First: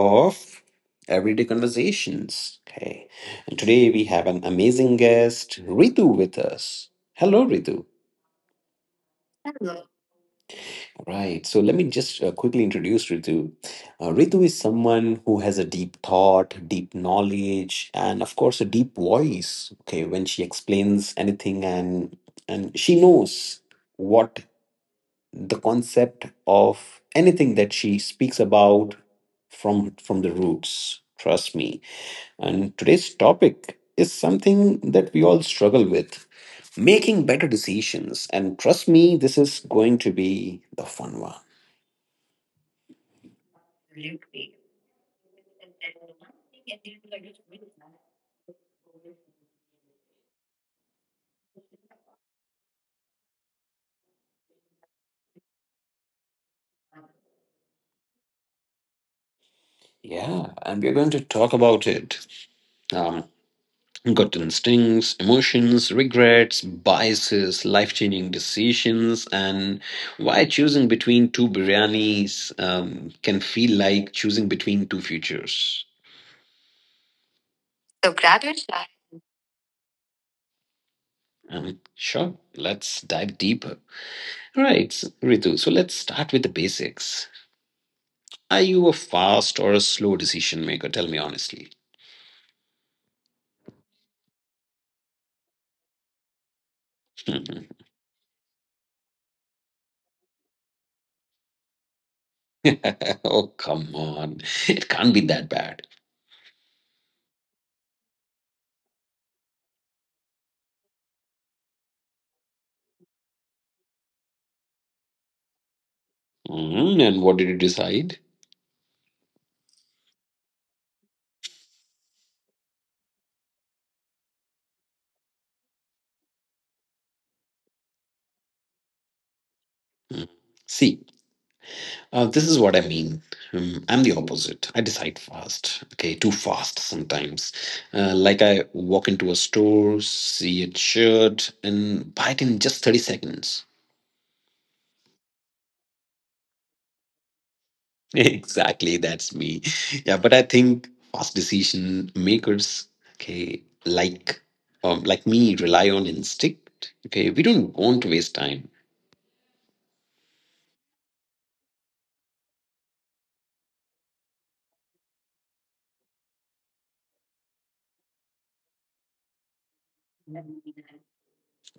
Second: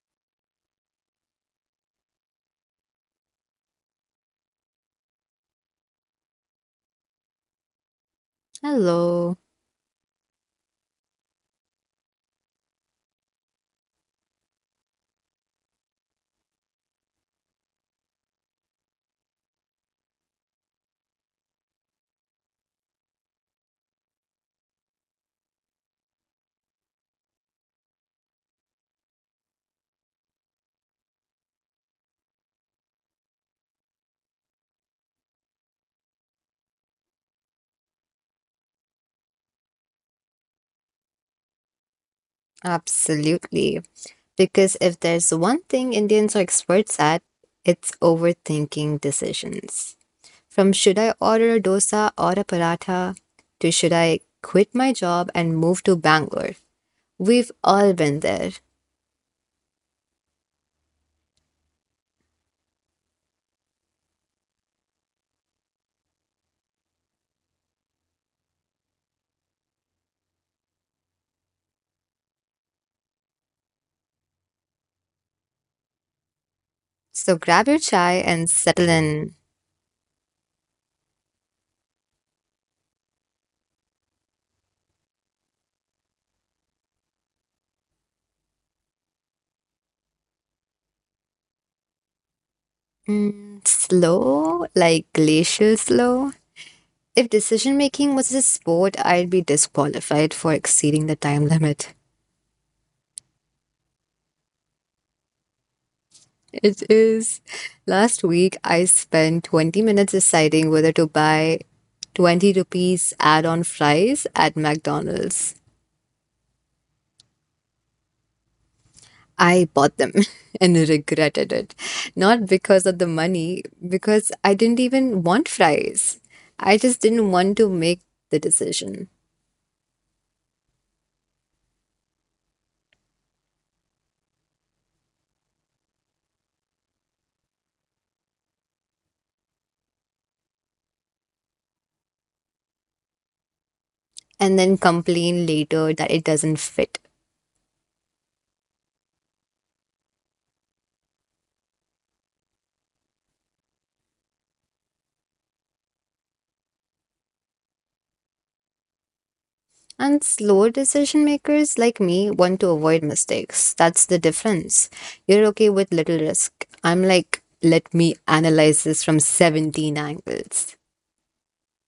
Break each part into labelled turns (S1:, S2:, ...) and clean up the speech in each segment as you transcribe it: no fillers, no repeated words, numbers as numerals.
S1: of Everyday Conversations. Okay, and today we have an amazing guest, Ritu, with us. Hello, Ritu.
S2: Hello.
S1: Right. So let me just quickly introduce Ritu. Ritu is someone who has a deep thought, deep knowledge, and of course, a deep voice. Okay, when she explains anything, and she knows what the concept of anything that she speaks about from the roots. Trust me, and today's topic is something that we all struggle with, making better decisions. And trust me, this is going to be the fun one.
S2: Absolutely. Because if there's one thing Indians are experts at, it's overthinking decisions. From should I order a dosa or a paratha to should I quit my job and move to Bangalore? We've all been there.
S1: Yeah, and we're going to talk about it. Um, gut instincts, emotions, regrets, biases, life changing decisions, and why choosing between two biryanis can feel like choosing between two futures.
S2: So grab your chai and settle in.
S1: Sure, let's dive deeper. All right, Ritu, so let's start with the basics. Are you a fast or a slow decision maker? Tell me honestly.
S2: Slow, like glacial slow. If decision
S1: Oh,
S2: making was a sport, I'd be disqualified for exceeding the time limit.
S1: come on. It can't be that bad.
S2: It is. Last week, I spent 20 minutes deciding whether to buy 20 rupees add on fries at McDonald's.
S1: And what did you decide?
S2: I bought them and regretted it. Not because of the money, because I didn't even want fries. I just didn't want to make the decision
S1: Mm. See, this is what I mean. I'm the opposite. I decide fast. Okay, too fast sometimes. Like I walk into a store, see a shirt, and buy it in just 30 seconds.
S2: and then complain later that it doesn't fit.
S1: Exactly, that's me. Yeah, but I think fast decision makers, okay, like me, rely on instinct. Okay, we don't want to waste time.
S2: And slower decision makers like me want to avoid mistakes. That's the difference. You're okay with little risk. I'm like, let me analyze this from 17 angles.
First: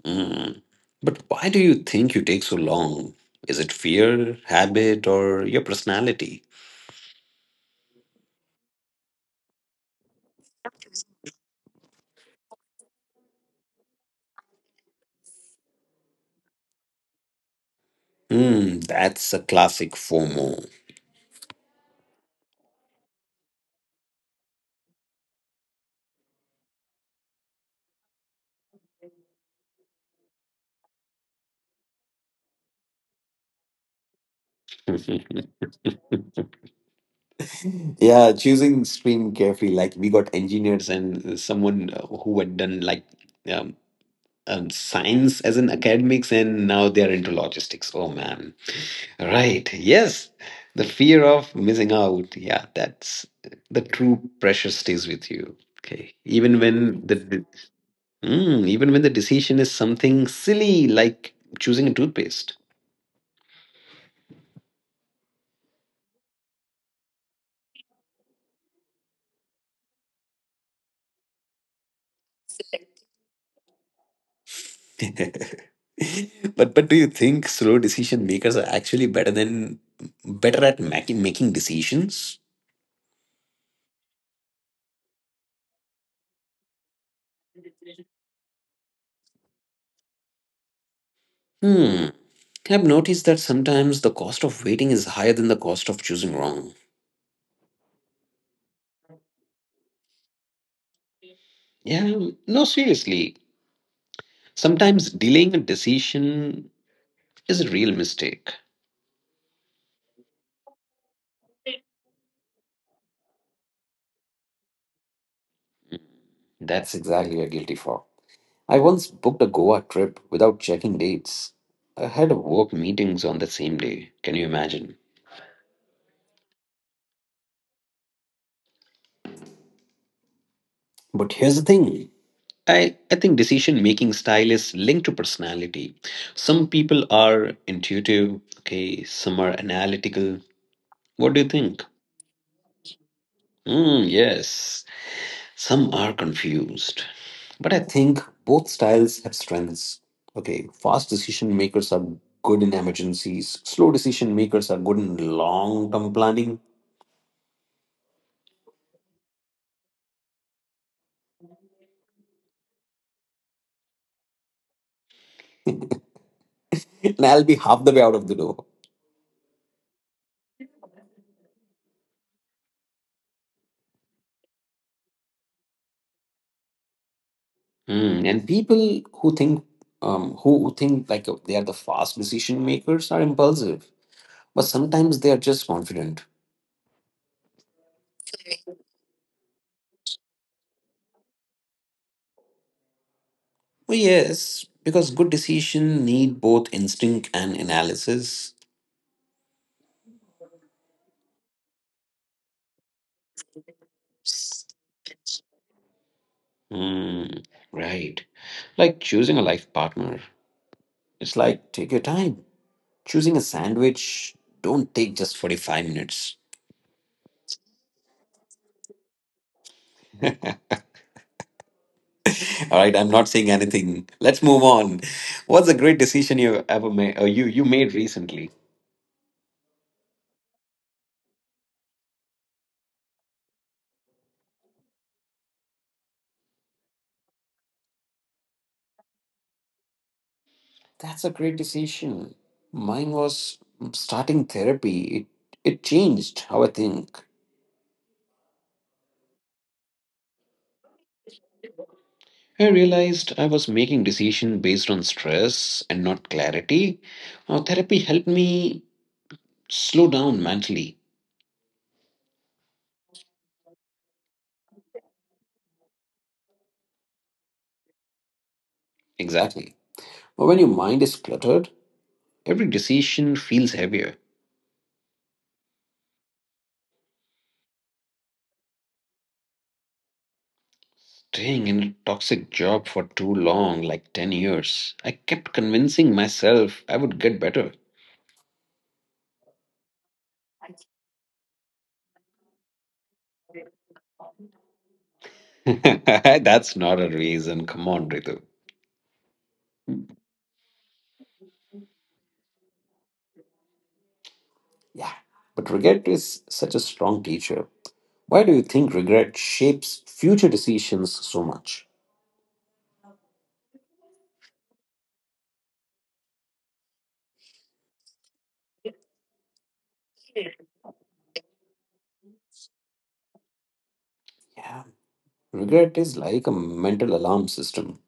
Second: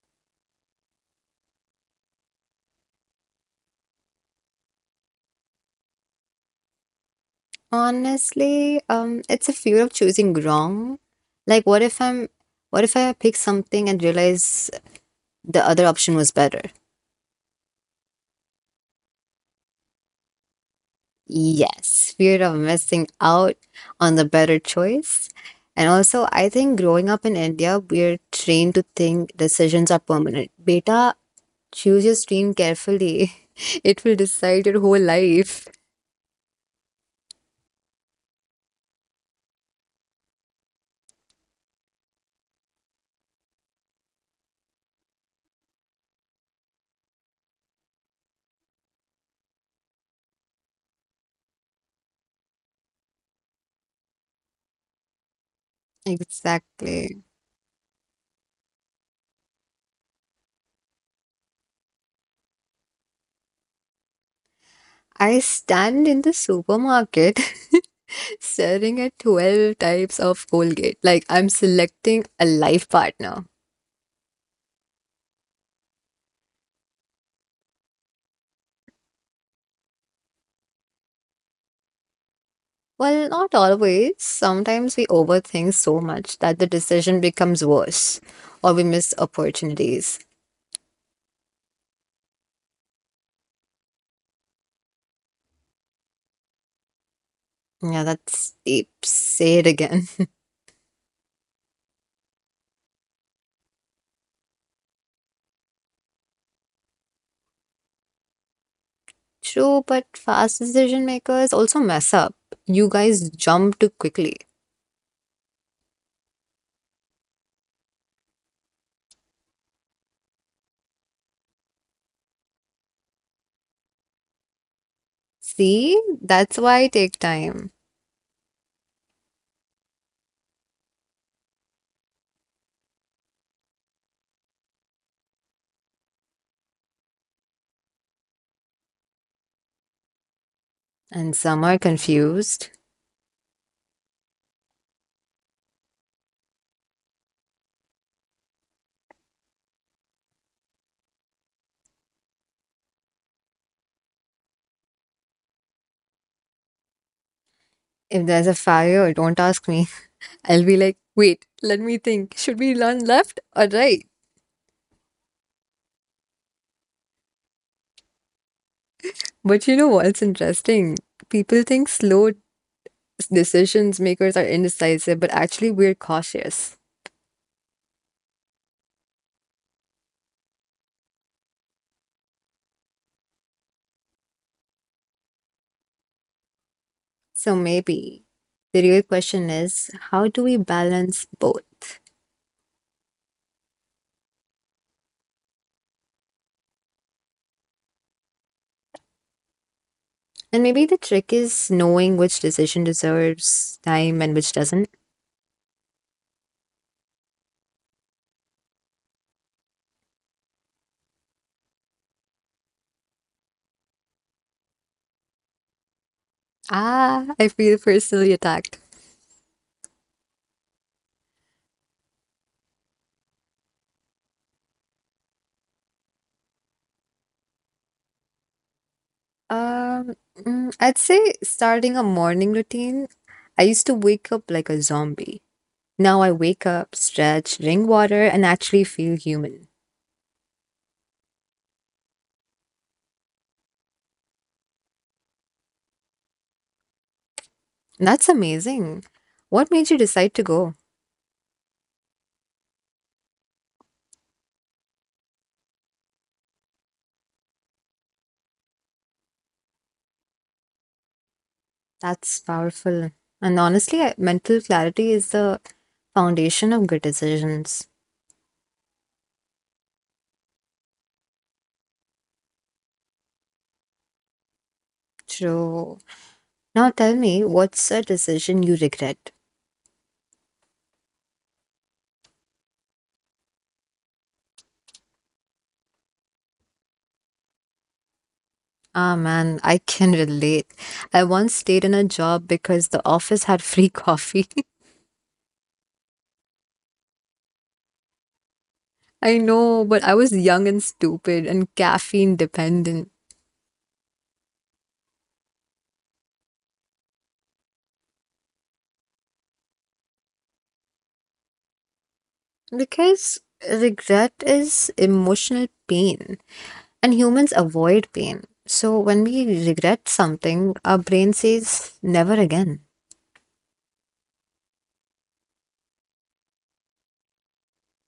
S1: Mm. But why do you think you take so long? Is it fear, habit, or your personality?
S2: Honestly, it's a fear of choosing wrong. Like, what if I pick something and realize the other option was better?
S1: That's a classic FOMO.
S2: Yes, fear of missing out on the better choice. And also, I think growing up in India, we're trained to think decisions are permanent. Beta, choose your stream carefully. It will decide your whole life.
S1: Yeah, choosing stream carefully. Like we got engineers and someone who had done like um, science as an academics, and now they are into logistics. Oh man, right? Yes, the fear of missing out. Yeah, that's the true pressure stays with you. Okay, even when the
S2: Exactly.
S1: decision is something silly like choosing a toothpaste.
S2: I stand in the supermarket staring at 12 types of Colgate. Like I'm selecting a life partner.
S1: But do you think slow decision makers are actually better at making decisions?
S2: Well, not always. Sometimes we overthink so much that the decision becomes worse or we miss opportunities.
S1: Hmm. I've noticed that sometimes the cost of waiting is higher than the cost of choosing wrong.
S2: Yeah, that's deep. Say it again.
S1: Yeah, no, seriously. Sometimes delaying a decision is a real mistake.
S2: True, but fast decision makers also mess up. You guys jump too quickly.
S1: That's exactly what I'm guilty for. I once booked a Goa trip without checking dates. I had work meetings on the same day. Can you imagine?
S2: See, that's why I take time.
S1: But here's the thing, I think decision making style is linked to personality. Some people are intuitive, okay, some are analytical. What do
S2: And
S1: you
S2: some are
S1: think?
S2: confused.
S1: Mm, yes, some are confused. But I think both styles have strengths. Okay, fast decision makers are good in emergencies, slow decision makers are good in long term planning.
S2: If there's a fire, don't ask me. I'll be like, wait, let me think. Should we run left or right?
S1: And I'll be half the way out of the door.
S2: But you know what's interesting? People think slow decisions makers are indecisive, but actually we're cautious.
S1: And people who think who think like they are the fast decision makers are impulsive, but sometimes they are just confident.
S2: So maybe the real question is how do we balance both?
S1: Well, yes, because good decision need both instinct and analysis.
S2: And maybe the trick is knowing which decision deserves time and which doesn't.
S1: Hmm, right. Like choosing a life partner. It's like take your time. Choosing a sandwich, don't take just 45 minutes.
S2: Ah, I feel personally attacked.
S1: All right, I'm not saying anything. Let's move on. What's a great decision you ever made or you made recently?
S2: I'd say starting a morning routine. I used to wake up like a zombie. Now I wake up, stretch, drink water, and actually feel human.
S1: That's a great decision. Mine was starting therapy. It changed how I think.
S2: That's amazing. What made you decide to go?
S1: I realized I was making decisions based on stress and not clarity. Therapy helped me slow down mentally.
S2: That's powerful. And honestly, mental clarity is the foundation of good decisions.
S1: Exactly. But when your mind is cluttered, every decision feels heavier.
S2: True. Now tell me, what's a decision you regret?
S1: Staying in a toxic job for too long, like 10 years, I kept convincing myself I would get better.
S2: Ah, man, I can relate. I once stayed in a job because the office had free coffee.
S1: That's not a reason. Come on, Ritu.
S2: I know, but I was young and stupid and caffeine dependent.
S1: Yeah. But regret is such a strong teacher. Why do you think regret shapes future decisions so much?
S2: Because regret is emotional pain, and humans avoid pain. So when we regret something, our brain says never again.
S1: Yeah. Regret is like a mental alarm system.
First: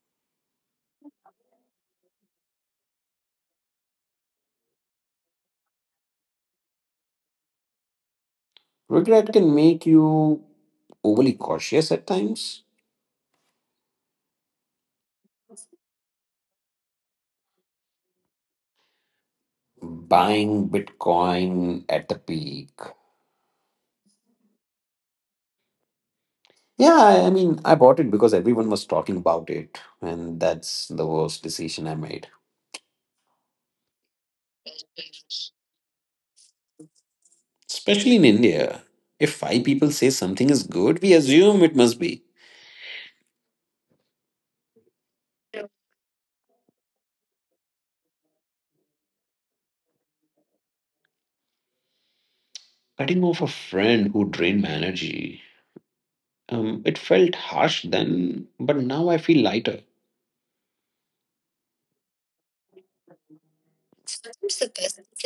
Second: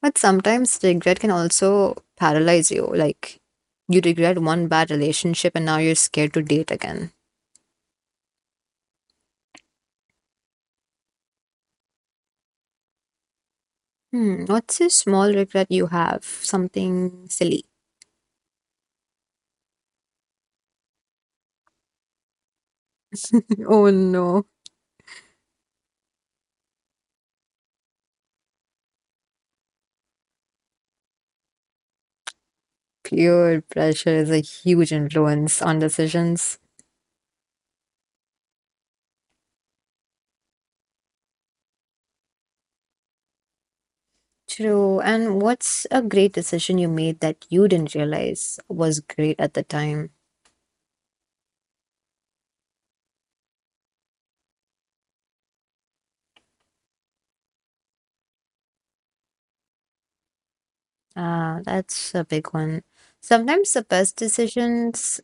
S2: But sometimes regret can also paralyze you. Like, you regret one bad relationship and now you're scared to date again.
S1: Regret can make you overly cautious at times.
S2: Hmm, what's a small regret you have? Something silly.
S1: Buying Bitcoin at the peak.
S2: Oh no.
S1: Yeah, I mean, I bought it because everyone was talking about it, and that's the worst decision I made.
S2: Peer pressure is a huge influence on decisions.
S1: Especially in India. If five people say something is good, we assume it must be.
S2: True. And what's a great decision you made that you didn't realize was great at the time?
S1: Cutting off a friend who drained my energy. It felt harsh then, but now I feel lighter.
S2: Ah, that's a big one. Sometimes the best decisions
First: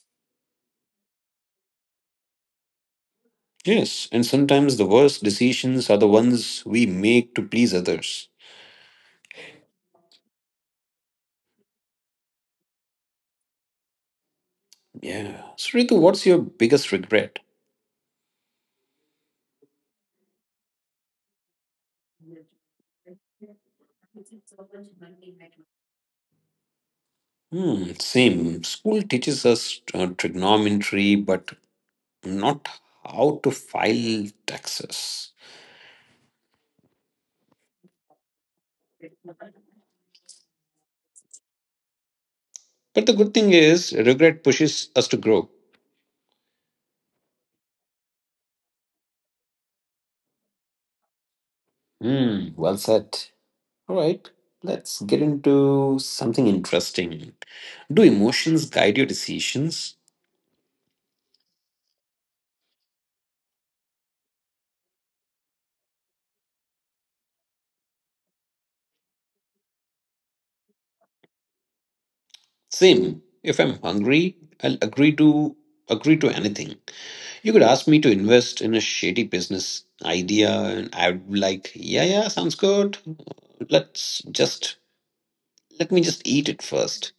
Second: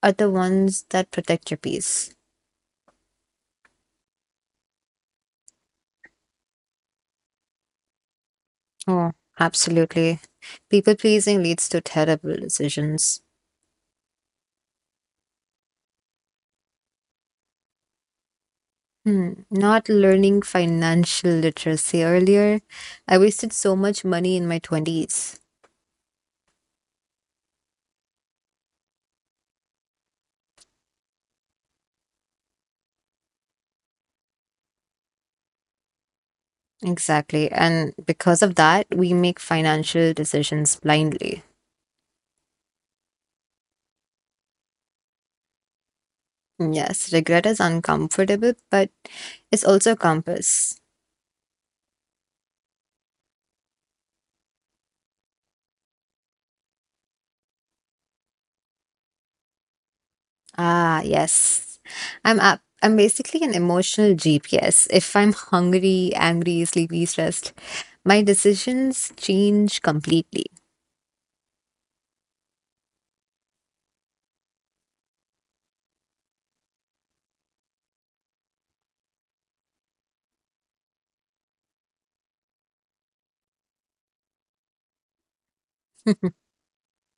S2: are the ones that protect your peace.
S1: Yes, and sometimes the worst decisions are the ones we make to please others.
S2: Oh, absolutely. People pleasing leads to terrible decisions.
S1: Yeah. So, Ritu, what's your biggest regret?
S2: Hmm. Not learning financial literacy earlier. I wasted so much money in my 20s.
S1: Hmm, same. School teaches us trigonometry, but not how to file taxes.
S2: Exactly. And because of that, we make financial decisions blindly.
S1: But the good thing is, regret pushes us to grow.
S2: Yes, regret is uncomfortable, but it's also a compass.
S1: Hmm, well said. All right, let's get into something interesting. Do emotions guide your decisions?
S2: Ah, yes. I'm up. I'm basically an emotional GPS. If I'm hungry, angry, sleepy, stressed, my decisions change completely.
S1: Same. If I'm hungry, I'll agree to anything. You could ask me to invest in a shady business idea, and I'd be like, yeah, yeah, sounds good. Let's just let me just eat it first.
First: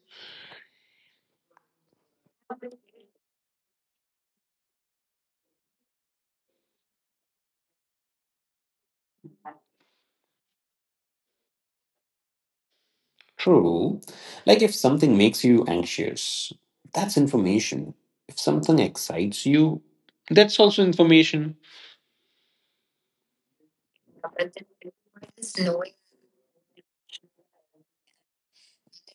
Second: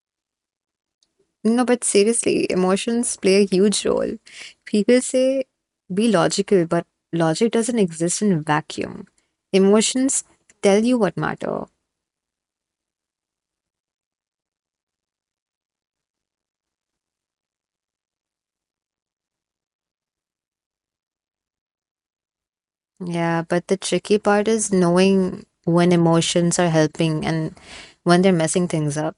S2: No, but seriously, emotions play a huge role. People say be logical, but logic doesn't exist in a vacuum. Emotions tell you what matter.
S1: True. Like if something makes you anxious, that's information. If something excites you, that's also information.
S2: Yeah, but the tricky part is knowing when emotions are helping and when they're messing things up.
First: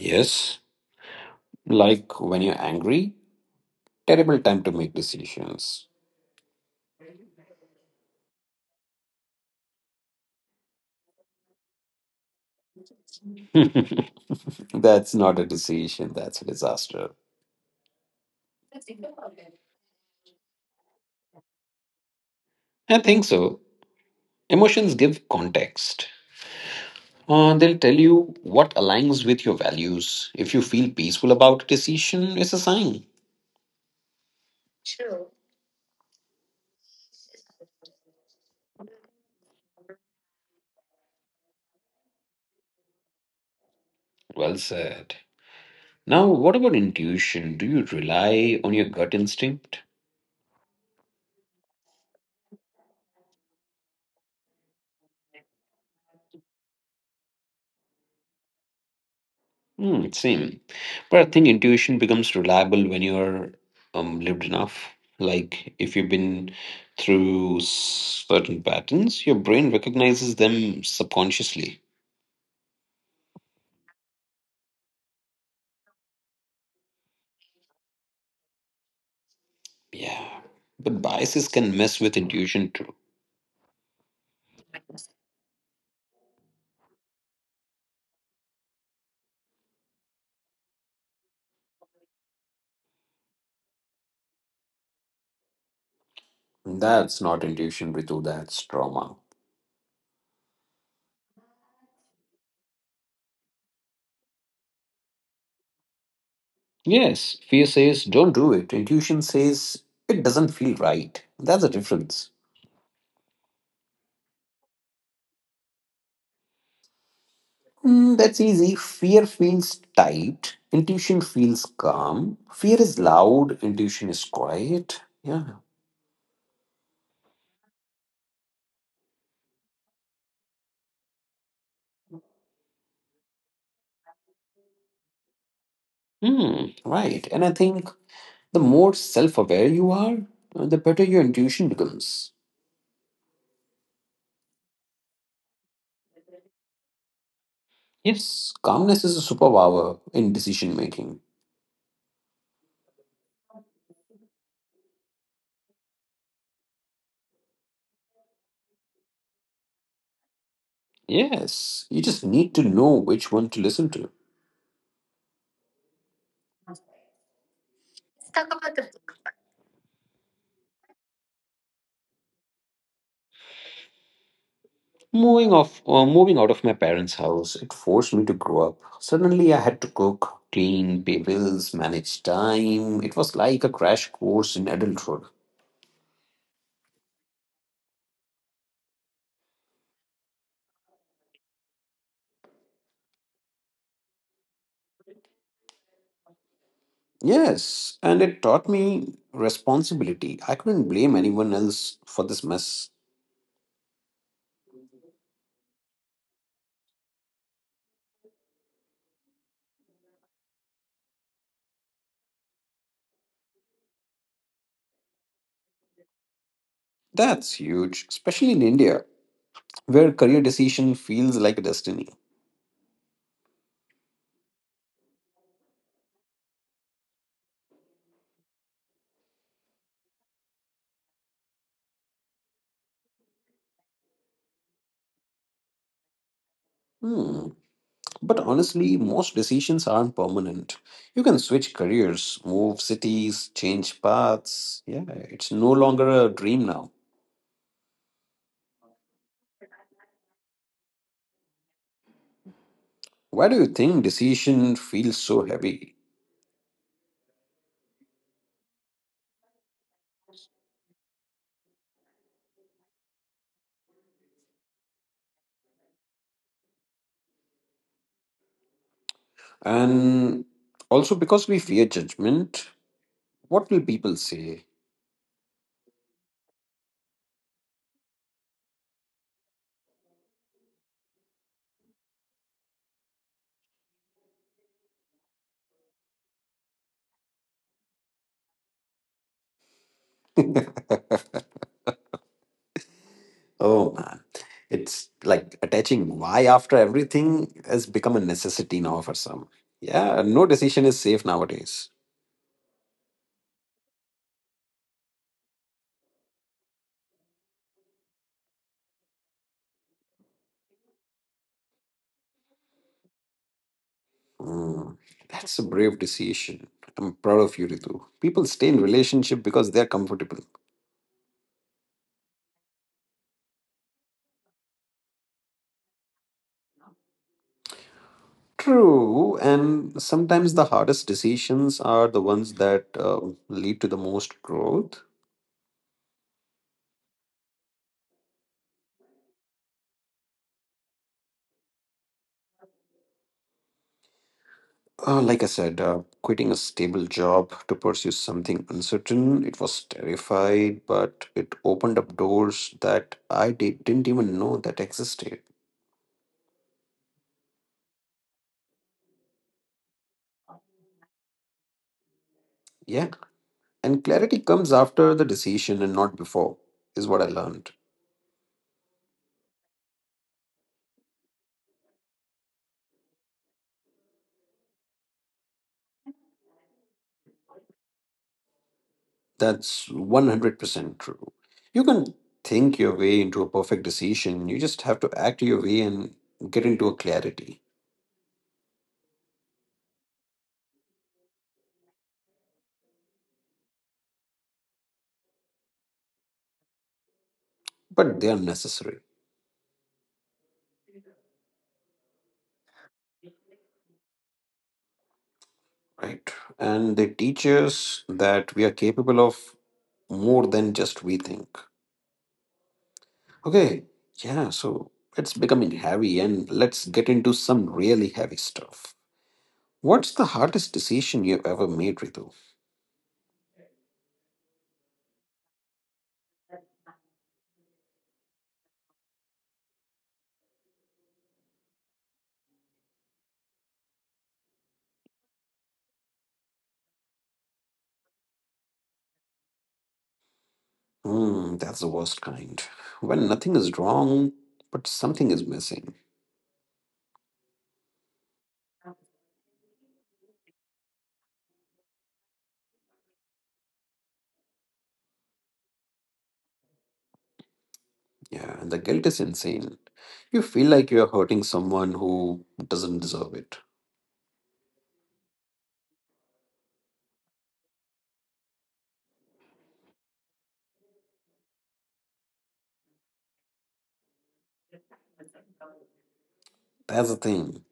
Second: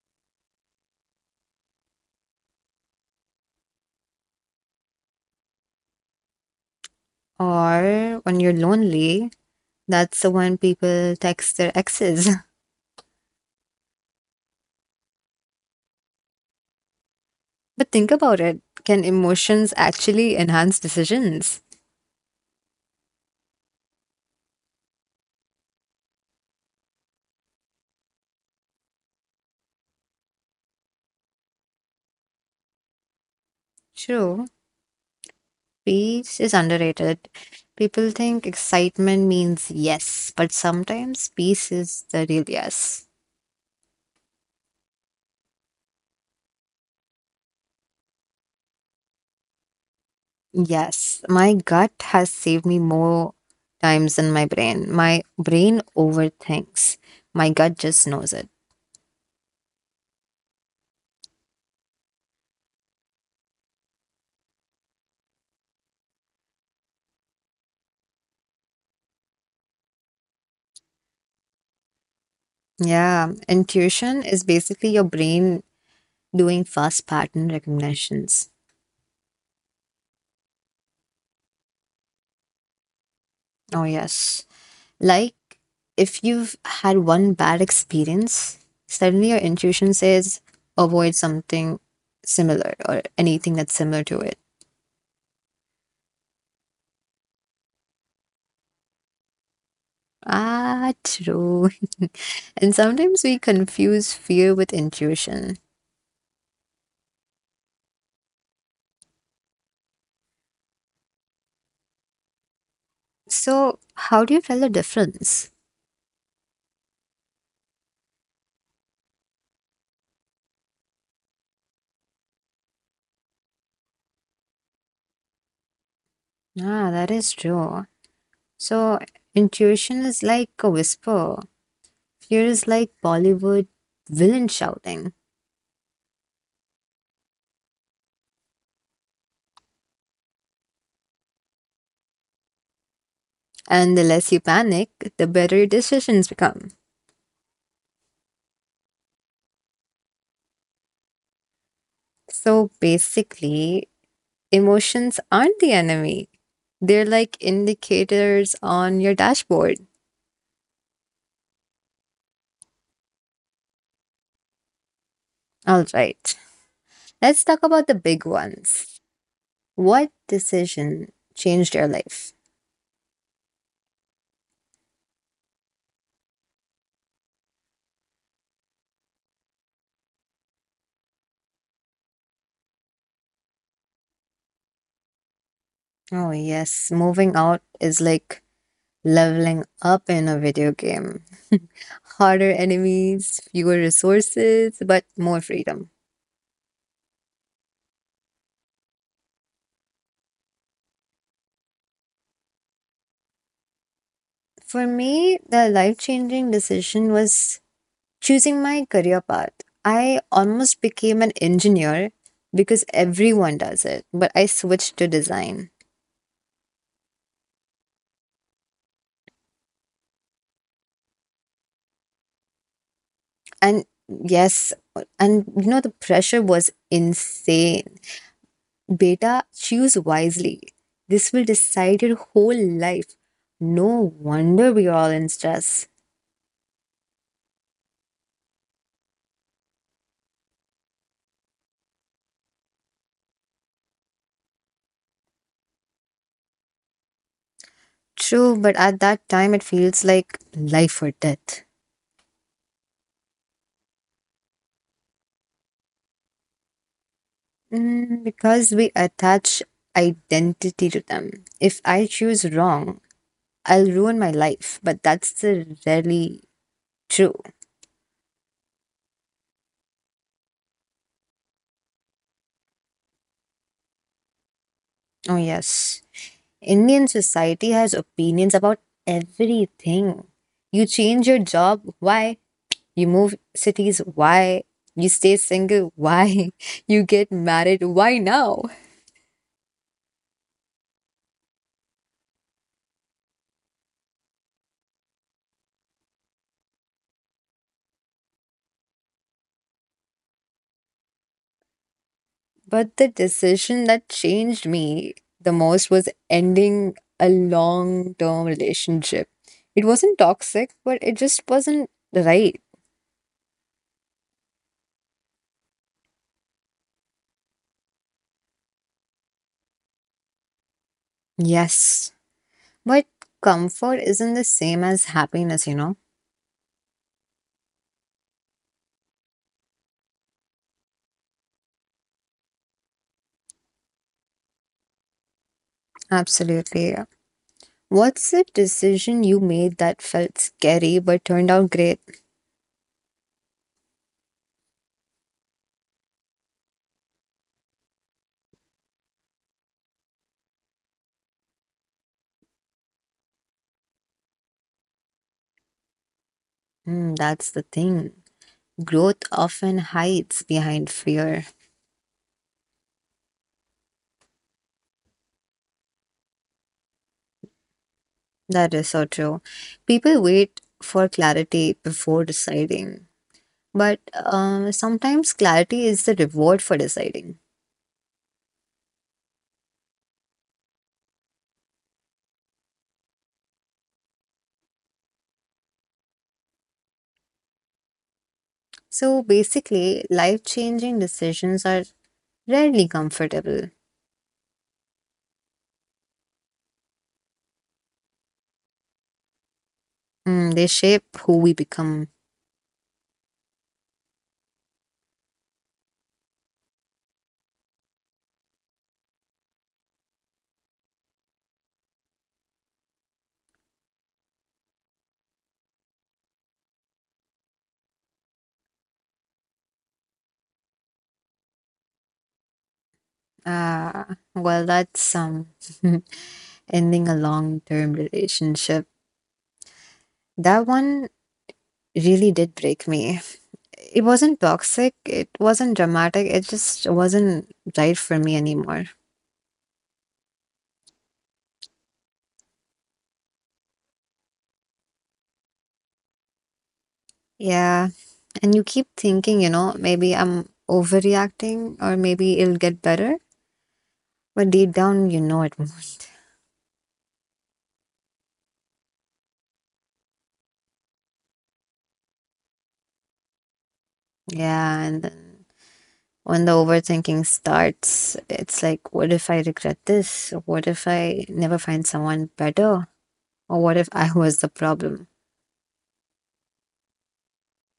S1: Yes. Like when you're angry, terrible time to make decisions.
S2: Or when you're lonely, that's the one people text their exes.
S1: That's not a decision, that's a disaster.
S2: But think about it. Can emotions actually enhance decisions?
S1: I think so. Emotions give context. They'll tell you what aligns with your values. If you feel peaceful about a decision, it's a sign.
S2: True. Peace is underrated. People think excitement means yes, but sometimes peace is the real yes.
S1: Well said. Now, what about intuition? Do you rely on your gut instinct?
S2: Yes, my gut has saved me more times than my brain. My brain overthinks. My gut just knows it.
S1: Hmm, same. But I think intuition becomes reliable when you're lived enough. Like if you've been through certain patterns, your brain recognizes them subconsciously.
S2: Yeah, intuition is basically your brain doing fast pattern recognitions.
S1: Yeah. But biases can mess with intuition too.
S2: Oh, yes. Like if you've had one bad experience, suddenly your intuition says avoid something similar or anything that's similar to it.
S1: That's not intuition, Ritu, that's trauma.
S2: Ah, true. And sometimes we confuse fear with intuition.
S1: Yes, fear says don't do it. Intuition says it doesn't feel right. That's the difference.
S2: So, how do you tell the difference?
S1: That's easy. Fear feels tight. Intuition feels calm. Fear is loud. Intuition is quiet. Yeah.
S2: Ah, that is true. So, intuition is like a whisper, fear is like Bollywood villain shouting.
S1: Hmm. Right. And I think the more self aware you are, the better your intuition becomes.
S2: And the less you panic, the better your decisions become.
S1: Yes, calmness is a superpower in decision making.
S2: So, basically, emotions aren't the enemy, they're like indicators on your dashboard.
S1: Yes, you just need to know which one to listen to.
S2: All right, let's talk about the big ones. What decision changed your life?
S1: Moving out of my parents' house, it forced me to grow up. Suddenly, I had to cook, clean, pay bills, manage time. It was like a crash course in adulthood.
S2: Oh, yes, moving out is like leveling up in a video game. Harder enemies, fewer resources, but more freedom.
S1: Yes, and it taught me responsibility. I couldn't blame anyone else for this mess.
S2: For me, the life changing decision was choosing my career path. I almost became an engineer because everyone does it, but I switched to design.
S1: That's huge, especially in India, where career decision feels like a destiny.
S2: And yes, and you know, the pressure was insane. Beta, choose wisely. This will decide your whole life. No wonder we are all in stress.
S1: Hmm. But honestly, most decisions aren't permanent. You can switch careers, move cities, change paths. Yeah, it's no longer a dream now.
S2: True, but at that time it feels like life or death.
S1: Why do you think decision feels so heavy?
S2: Because we attach identity to them. If I choose wrong, I'll ruin my life, but that's the rarely true.
S1: And also because we fear judgment, what will people say?
S2: Oh, yes. Indian society has opinions about everything. You change your job, why? You move cities, why? You stay single, why? You get married, why now?
S1: Oh man, it's like attaching why after everything has become a necessity now for some. Yeah, no decision is safe nowadays.
S2: But the decision that changed me the most was ending a long term relationship. It wasn't toxic, but it just wasn't right.
S1: Mm, that's a brave decision. I'm proud of you, Ritu. People stay in relationship because they're comfortable.
S2: Yes. But comfort isn't the same as happiness, you know?
S1: True, and sometimes the hardest decisions are the ones that lead to the most growth.
S2: Absolutely, yeah. What's the decision you made that felt scary but turned out great?
S1: Like I said, quitting a stable job to pursue something uncertain, it was terrified, but it opened up doors that I didn't even know that existed.
S2: Hmm, that's the thing. Growth often hides behind fear.
S1: Yeah, and clarity comes after the decision and not before, is what I learned.
S2: That is so true. People wait for clarity before deciding. But sometimes clarity is the reward for deciding.
S1: That's 100% true. You can think your way into a perfect decision, you just have to act your way and get into a clarity.
S2: So basically, life changing decisions are rarely comfortable.
S1: But they are necessary,
S2: They shape who we become.
S1: right? And they teach us that we are capable of more than just we think. Okay, yeah, so it's becoming heavy, and let's get into some really heavy stuff. What's the hardest decision you've ever made, Ritu?
S2: Uh, well, that's ending a long term relationship. That one really did break me. It wasn't toxic, it wasn't dramatic, it just wasn't right for me anymore.
S1: Hmm, that's the worst kind. When nothing is wrong, but something is missing.
S2: Yeah. And you keep thinking, you know, maybe I'm overreacting or maybe it'll get better. But deep down, you know it.
S1: Yeah, and the guilt is insane. You feel like you're hurting someone who doesn't deserve it.
S2: Yeah. And then when the overthinking starts, it's like, what if I regret this? What if I never find someone better? Or what if I was the problem?
S1: That's the thing.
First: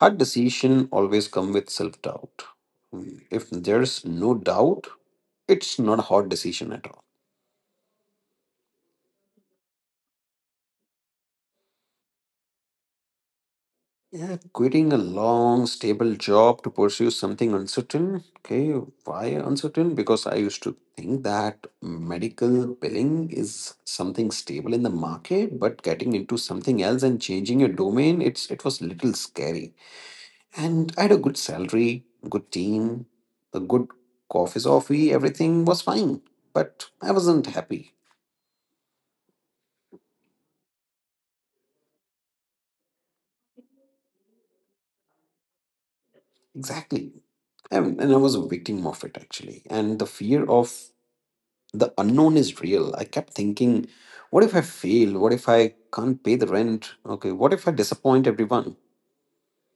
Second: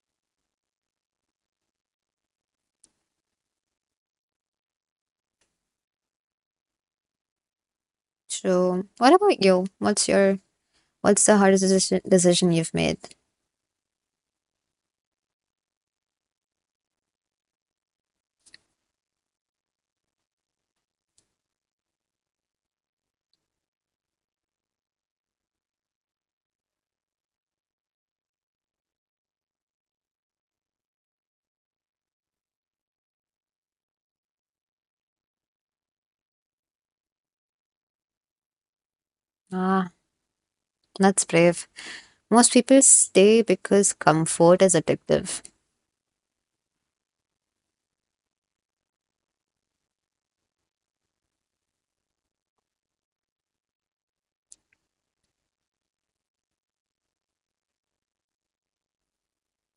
S1: Hard decision always come with self-doubt. Hmm, if there's no doubt, it's not a hard decision at all.
S2: So, what about you? What's the hardest decision you've made?
S1: Yeah, quitting a long, stable job to pursue something uncertain. Okay, why uncertain? Because I used to think that medical billing is something stable in the market, but getting into something else and changing your domain, it was little scary. And I had a good salary, good team, a good coffee, everything was fine. But I wasn't happy.
S2: Ah, that's brave. Most people stay because comfort is addictive.
S1: Exactly. I mean, and I was a victim of it actually. And the fear of the unknown is real. I kept thinking, what if I fail? What if I can't pay the rent? Okay, what if I disappoint everyone?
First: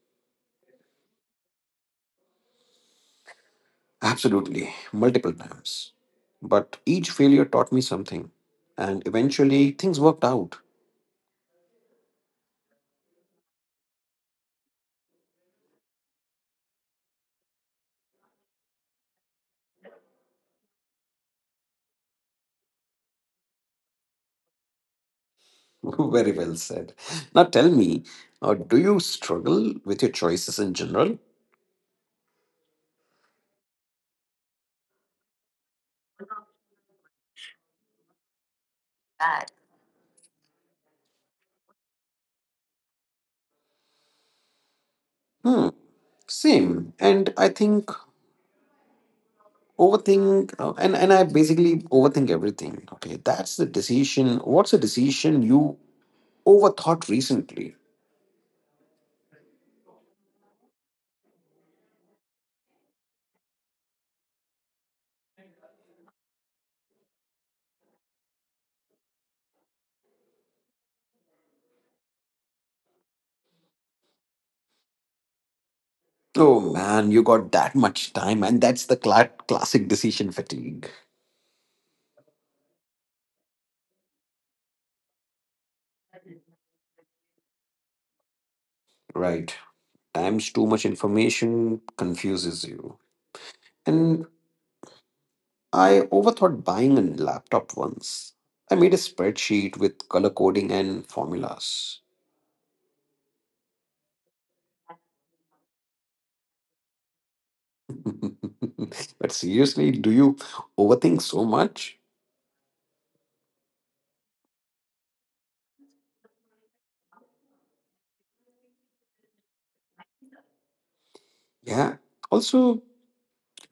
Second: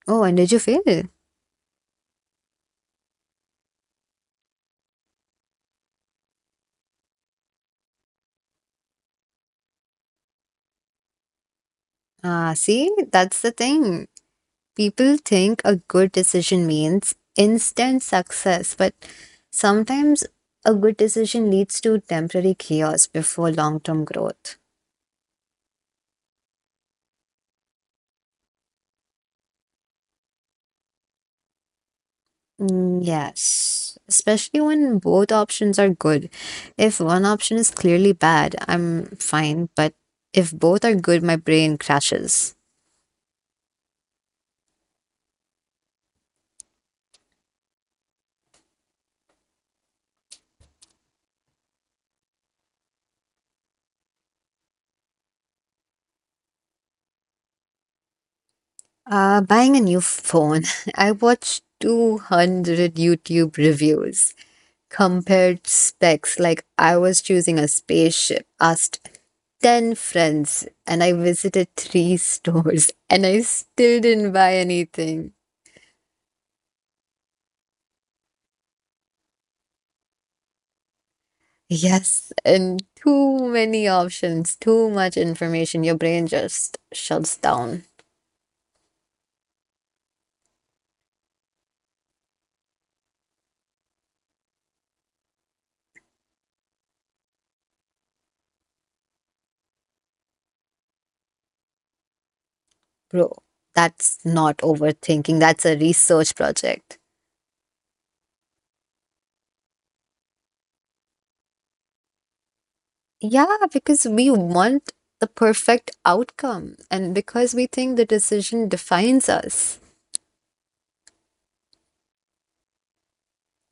S2: Oh, and did you fail?
S1: Absolutely, multiple times. But each failure taught me something. And eventually, things worked out.
S2: Ah, see, that's the thing. People think a good decision means instant success, but sometimes a good decision leads to temporary chaos before long term growth.
S1: Very well said. Now tell me, do you struggle with your choices in general?
S2: Yes, especially when both options are good. If one option is clearly bad, I'm fine, but if both are good, my brain crashes.
S1: Hmm, same. And I think and I basically overthink everything. Okay, that's the decision. What's a decision you overthought recently?
S2: Buying a new phone, I watched 200 YouTube reviews, compared specs like I was choosing a spaceship, asked 10 friends, and I visited three stores, and I still didn't buy anything.
S1: Oh man, you got that much time, and that's the classic decision fatigue.
S2: Yes, and too many options, too much information. Your brain just shuts down.
S1: Right. Times too much information confuses you. And. I overthought buying a laptop once. I made a spreadsheet with color coding and formulas.
S2: Bro, that's not overthinking, that's a research project.
S1: But seriously, do you overthink so much?
S2: Yeah, because we want the perfect outcome, and because we think the decision defines us.
S1: Yeah. Also,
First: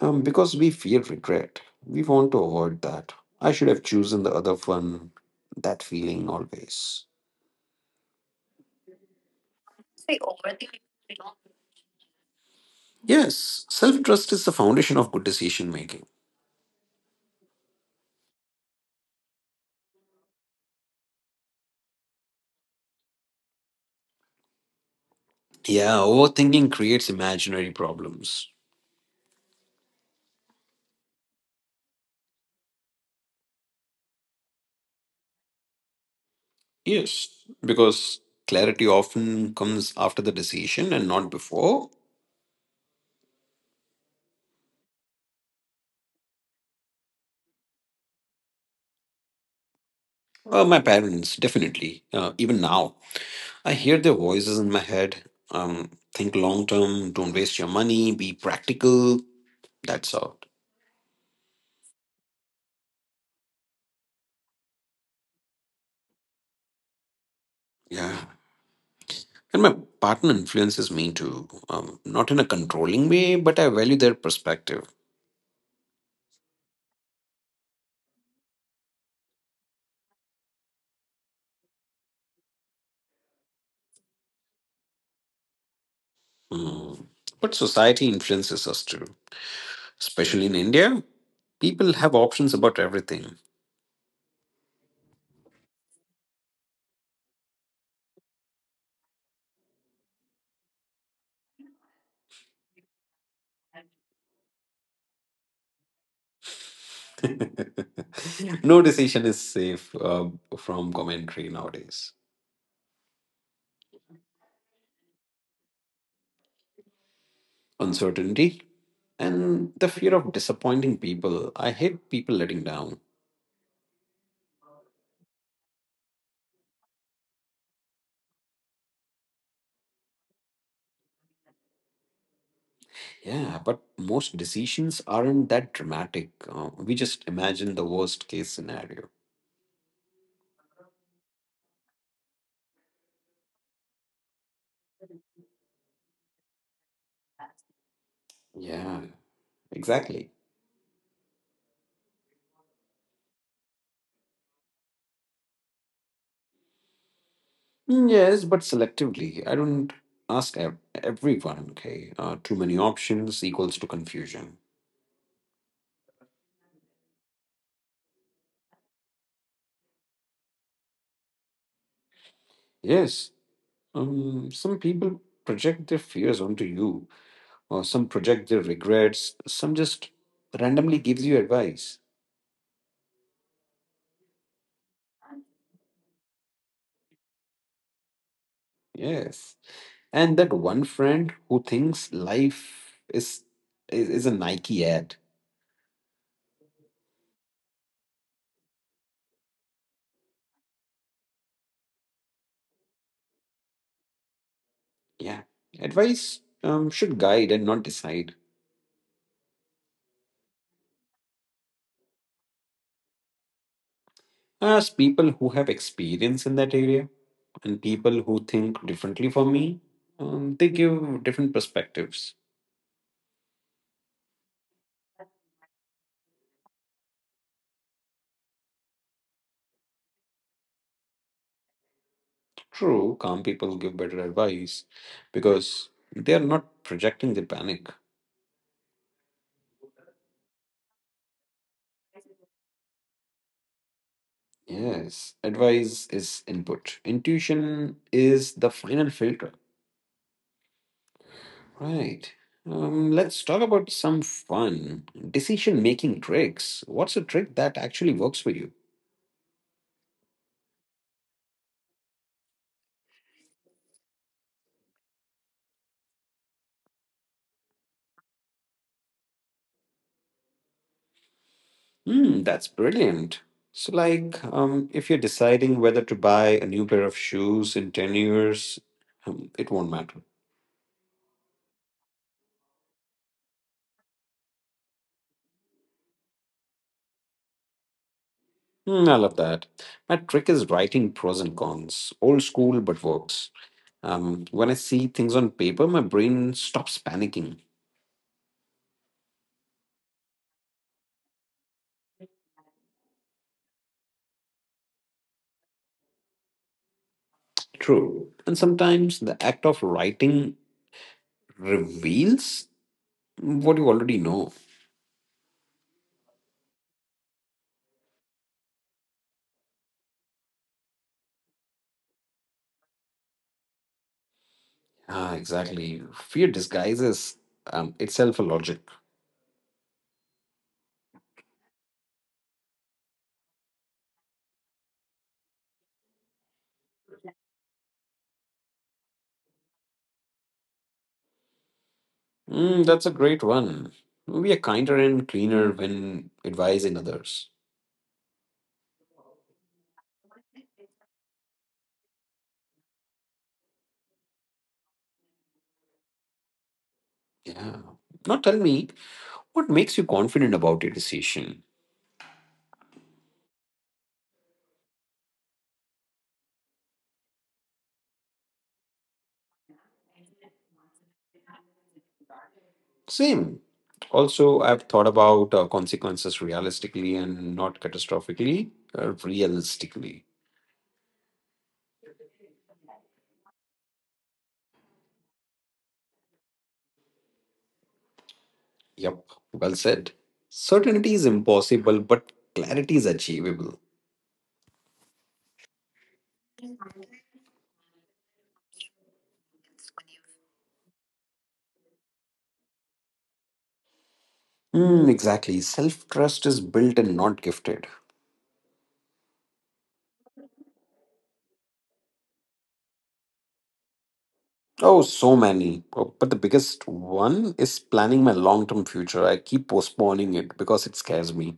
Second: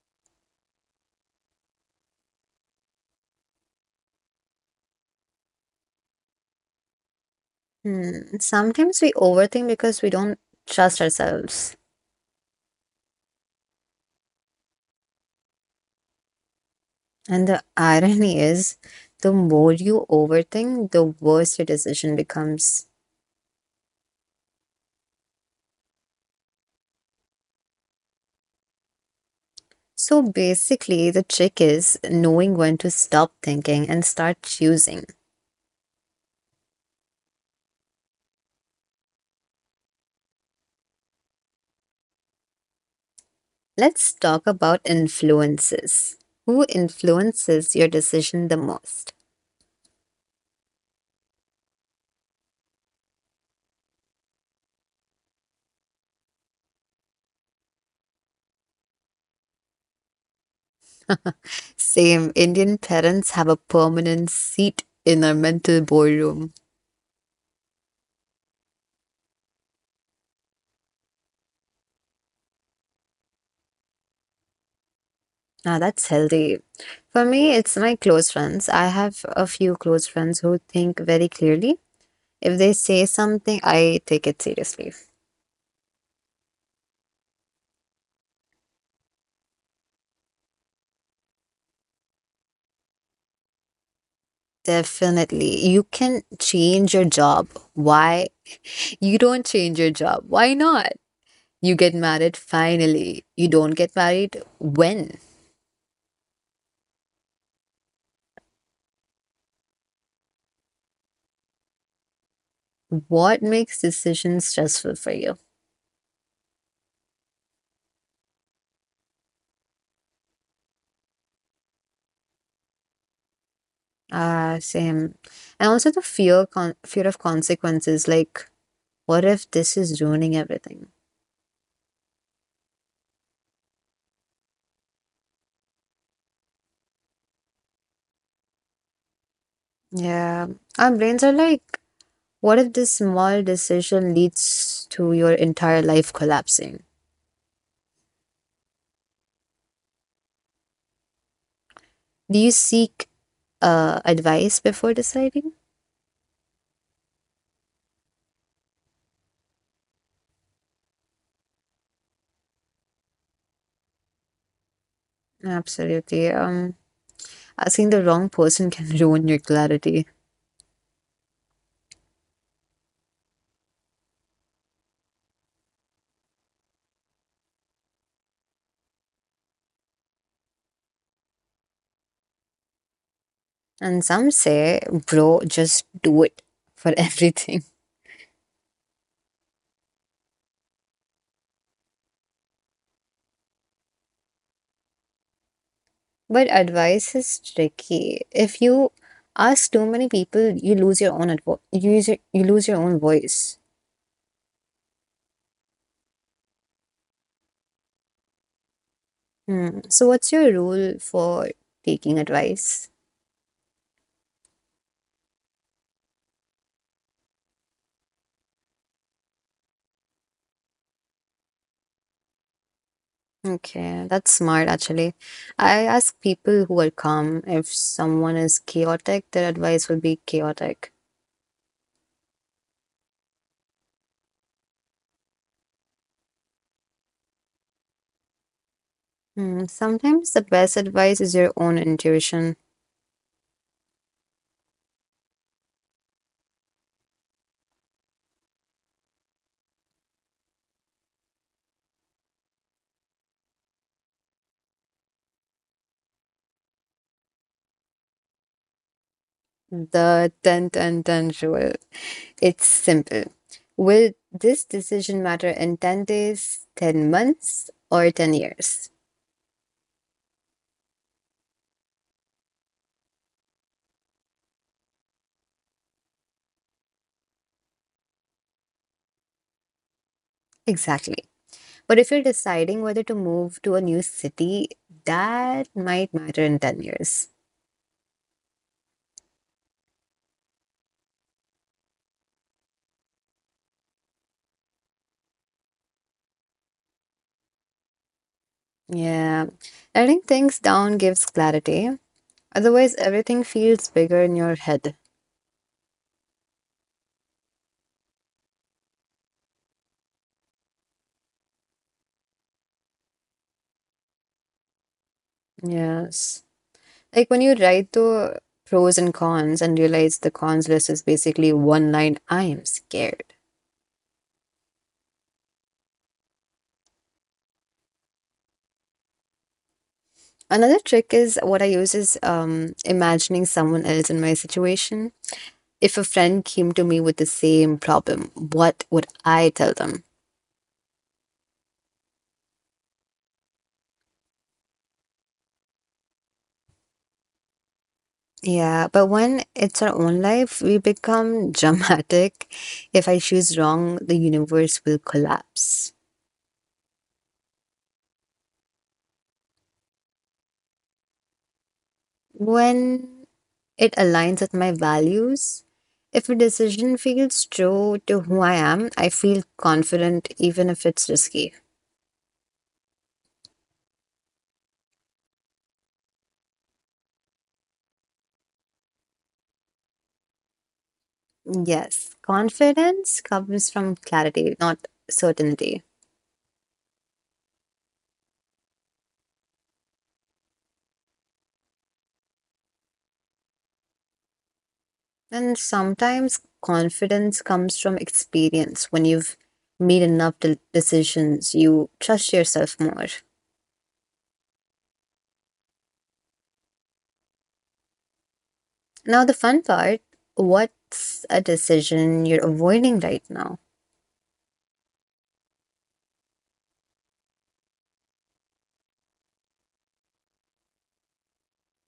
S1: because we fear regret, we want to avoid that. I should have chosen the other one, that feeling always.
S2: Hmm. Sometimes we overthink because we don't trust ourselves.
S1: Yes, self trust is the foundation of good decision making.
S2: And the irony is, the more you overthink, the worse your decision becomes.
S1: Yeah, overthinking creates imaginary problems.
S2: So basically, the trick is knowing when to stop thinking and start choosing.
S1: Yes, because clarity often comes after the decision and not before.
S2: Let's talk about influences. Who influences your decision the most?
S1: My parents, definitely. Even now, I hear their voices in my head. Think long term, don't waste your money, be practical. That sort.
S2: Same, Indian parents have a permanent seat in our mental boardroom.
S1: Yeah. And my partner influences me too. Not in a controlling way, but I value their perspective.
S2: Now that's healthy. For me, it's my close friends. I have a few close friends who think very clearly. If they say something, I take it seriously.
S1: Mm. But society influences us too. Especially in India, people have options about everything.
S2: Definitely. You can change your job. Why? You don't change your job. Why not? You get married finally. You don't get married when?
S1: No decision is safe from commentary nowadays.
S2: What makes decisions stressful for you?
S1: Uncertainty and the fear of disappointing people. I hate people letting down.
S2: Ah, same. And also the fear of consequences like, what if this is ruining everything?
S1: Yeah, but most decisions aren't that dramatic. We just imagine the worst case scenario.
S2: Yeah, our brains are like, what if this small decision leads to your entire life collapsing?
S1: Yeah, exactly.
S2: Do you seek advice before deciding?
S1: Mm, yes, but selectively. I don't ask everyone, okay? Too many options equals to confusion.
S2: Absolutely. Asking the wrong person can ruin your clarity.
S1: Yes, some people project their fears onto you, or some project their regrets, some just randomly gives you advice.
S2: And some say, bro, just do it for everything.
S1: Yes. And that one friend who thinks life is a Nike ad.
S2: But advice is tricky. If you ask too many people, you lose your own advo you you lose your own voice.
S1: Yeah. Advice should guide and not decide.
S2: Hmm. So what's your rule for taking advice?
S1: As people who have experience in that area and people who think differently from me, they give different perspectives.
S2: Okay, that's smart actually. I ask people who are calm if someone is chaotic, their advice will be chaotic.
S1: True, calm people give better advice because they are not projecting their panic.
S2: Hmm, sometimes the best advice is your own intuition,
S1: Yes, advice is input. Intuition is the final filter. Right. Let's talk about some fun decision making tricks. What's a trick that actually works for you?
S2: the 10-10-10 rule. It's simple. Will this decision matter in 10 days, 10 months, or 10 years?
S1: Hmm, that's brilliant. So, like, if you're deciding whether to buy a new pair of shoes, in 10 years, it won't matter.
S2: Exactly. But if you're deciding whether to move to a new city, that might matter in 10 years.
S1: Hmm, I love that. My trick is writing pros and cons. Old school, but works. When I see things on paper, my brain stops panicking.
S2: Yeah, writing things down gives clarity. Otherwise, everything feels bigger in your head.
S1: True. And sometimes the act of writing reveals what you already know.
S2: Yes. Like when you write the pros and cons and realize the cons list is basically one line, I am scared.
S1: Ah, exactly. Fear disguises itself a logic.
S2: Another trick is what I use is imagining someone else in my situation. If a friend came to me with the same problem, what would I tell them?
S1: Mm, that's a great one. We are kinder and cleaner when advising others.
S2: Yeah, but when it's our own life, we become dramatic. If I choose wrong, the universe will collapse.
S1: Yeah. Now tell me, what makes you confident about your decision?
S2: When it aligns with my values, if a decision feels true to who I am, I feel confident even if it's risky.
S1: Same. Also, I've thought about consequences realistically and not catastrophically, realistically.
S2: Yes, confidence comes from clarity, not certainty.
S1: Yep, well said. Certainty is impossible, but clarity is achievable.
S2: And sometimes confidence comes from experience when you've made enough decisions, you trust yourself more.
S1: Hmm, exactly. Self trust is built and not gifted.
S2: Now, the fun part, what's a decision you're avoiding right now?
S1: Oh, so many. Oh. But the biggest one is planning my long term future. I keep postponing it because it scares me.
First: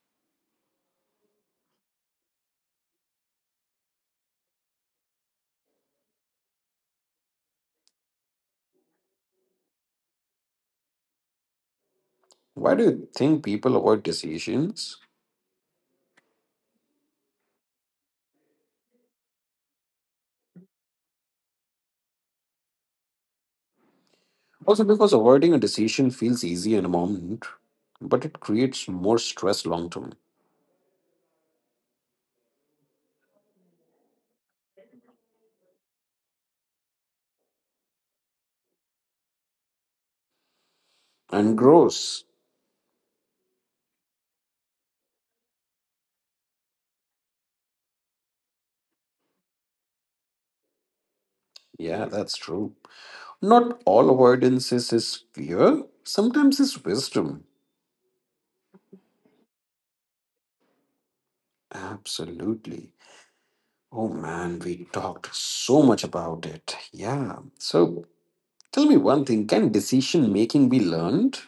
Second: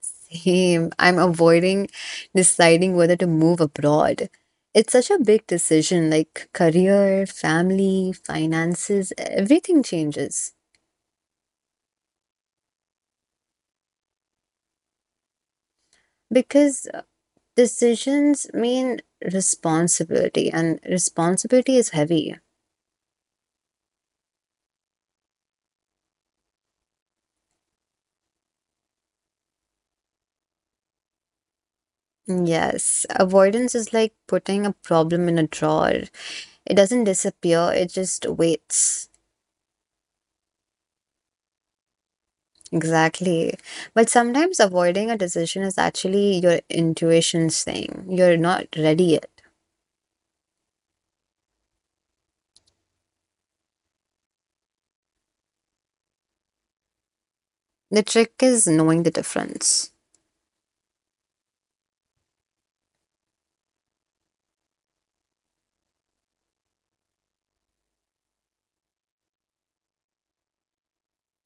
S2: Same. I'm avoiding deciding whether to move abroad. It's such a big decision like career, family, finances, everything changes
S1: Why do you think people avoid decisions?
S2: because decisions mean responsibility and responsibility is heavy.
S1: Also, because avoiding a decision feels easy in a moment, but it creates more stress long term
S2: Yes, avoidance is like putting a problem in a drawer. It doesn't disappear, it just waits.
S1: and grows.
S2: Exactly. But sometimes avoiding a decision is actually your intuition's thing. You're not ready yet.
S1: Yeah, that's true. Not all avoidances is fear, sometimes it's wisdom.
S2: The trick is knowing the difference.
S1: Absolutely. Oh man, we talked so much about it. Yeah. So tell me one thing, can decision making be learned?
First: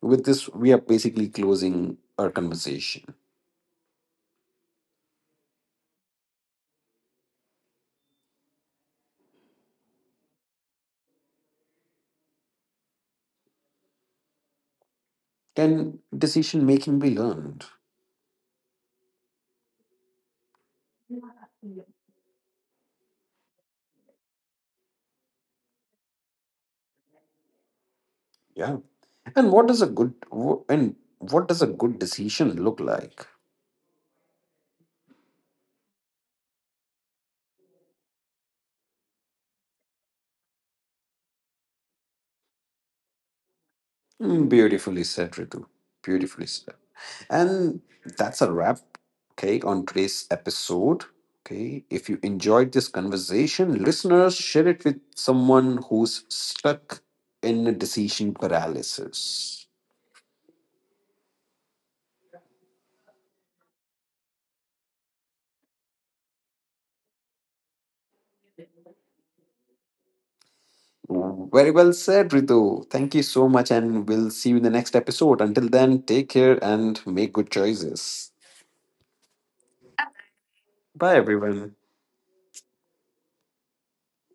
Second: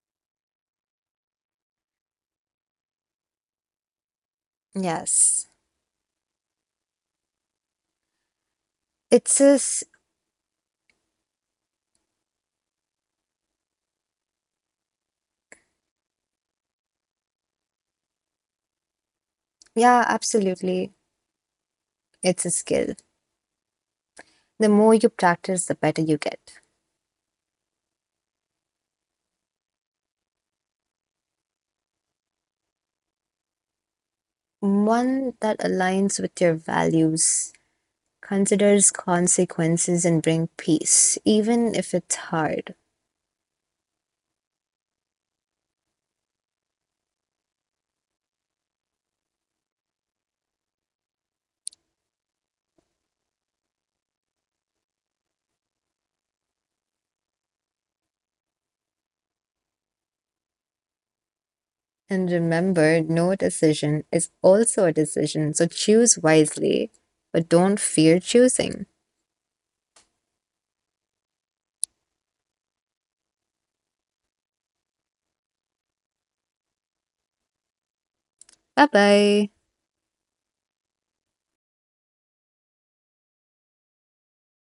S1: With this, we are basically closing our conversation.
S2: Yes. It's a, s-
S1: Can decision making be learned?
S2: yeah, absolutely. It's a skill. The more you practice, the better you get.
S1: Yeah. And what does a and what does a good decision look like?
S2: One that aligns with your values, considers consequences, and bring peace, even if it's hard.
S1: Mm, beautifully said, Ritu. Beautifully said. And that's a wrap, okay, on today's episode. Okay, if you enjoyed this conversation, listeners, share it with someone who's stuck in a decision paralysis.
S2: And remember, no decision is also a decision, so choose wisely, but don't fear choosing.
S1: Very well said, Ritu. Thank you so much, and we'll see you in the next episode. Until then, take care and make good choices.
S2: Bye bye.
S1: Bye, everyone.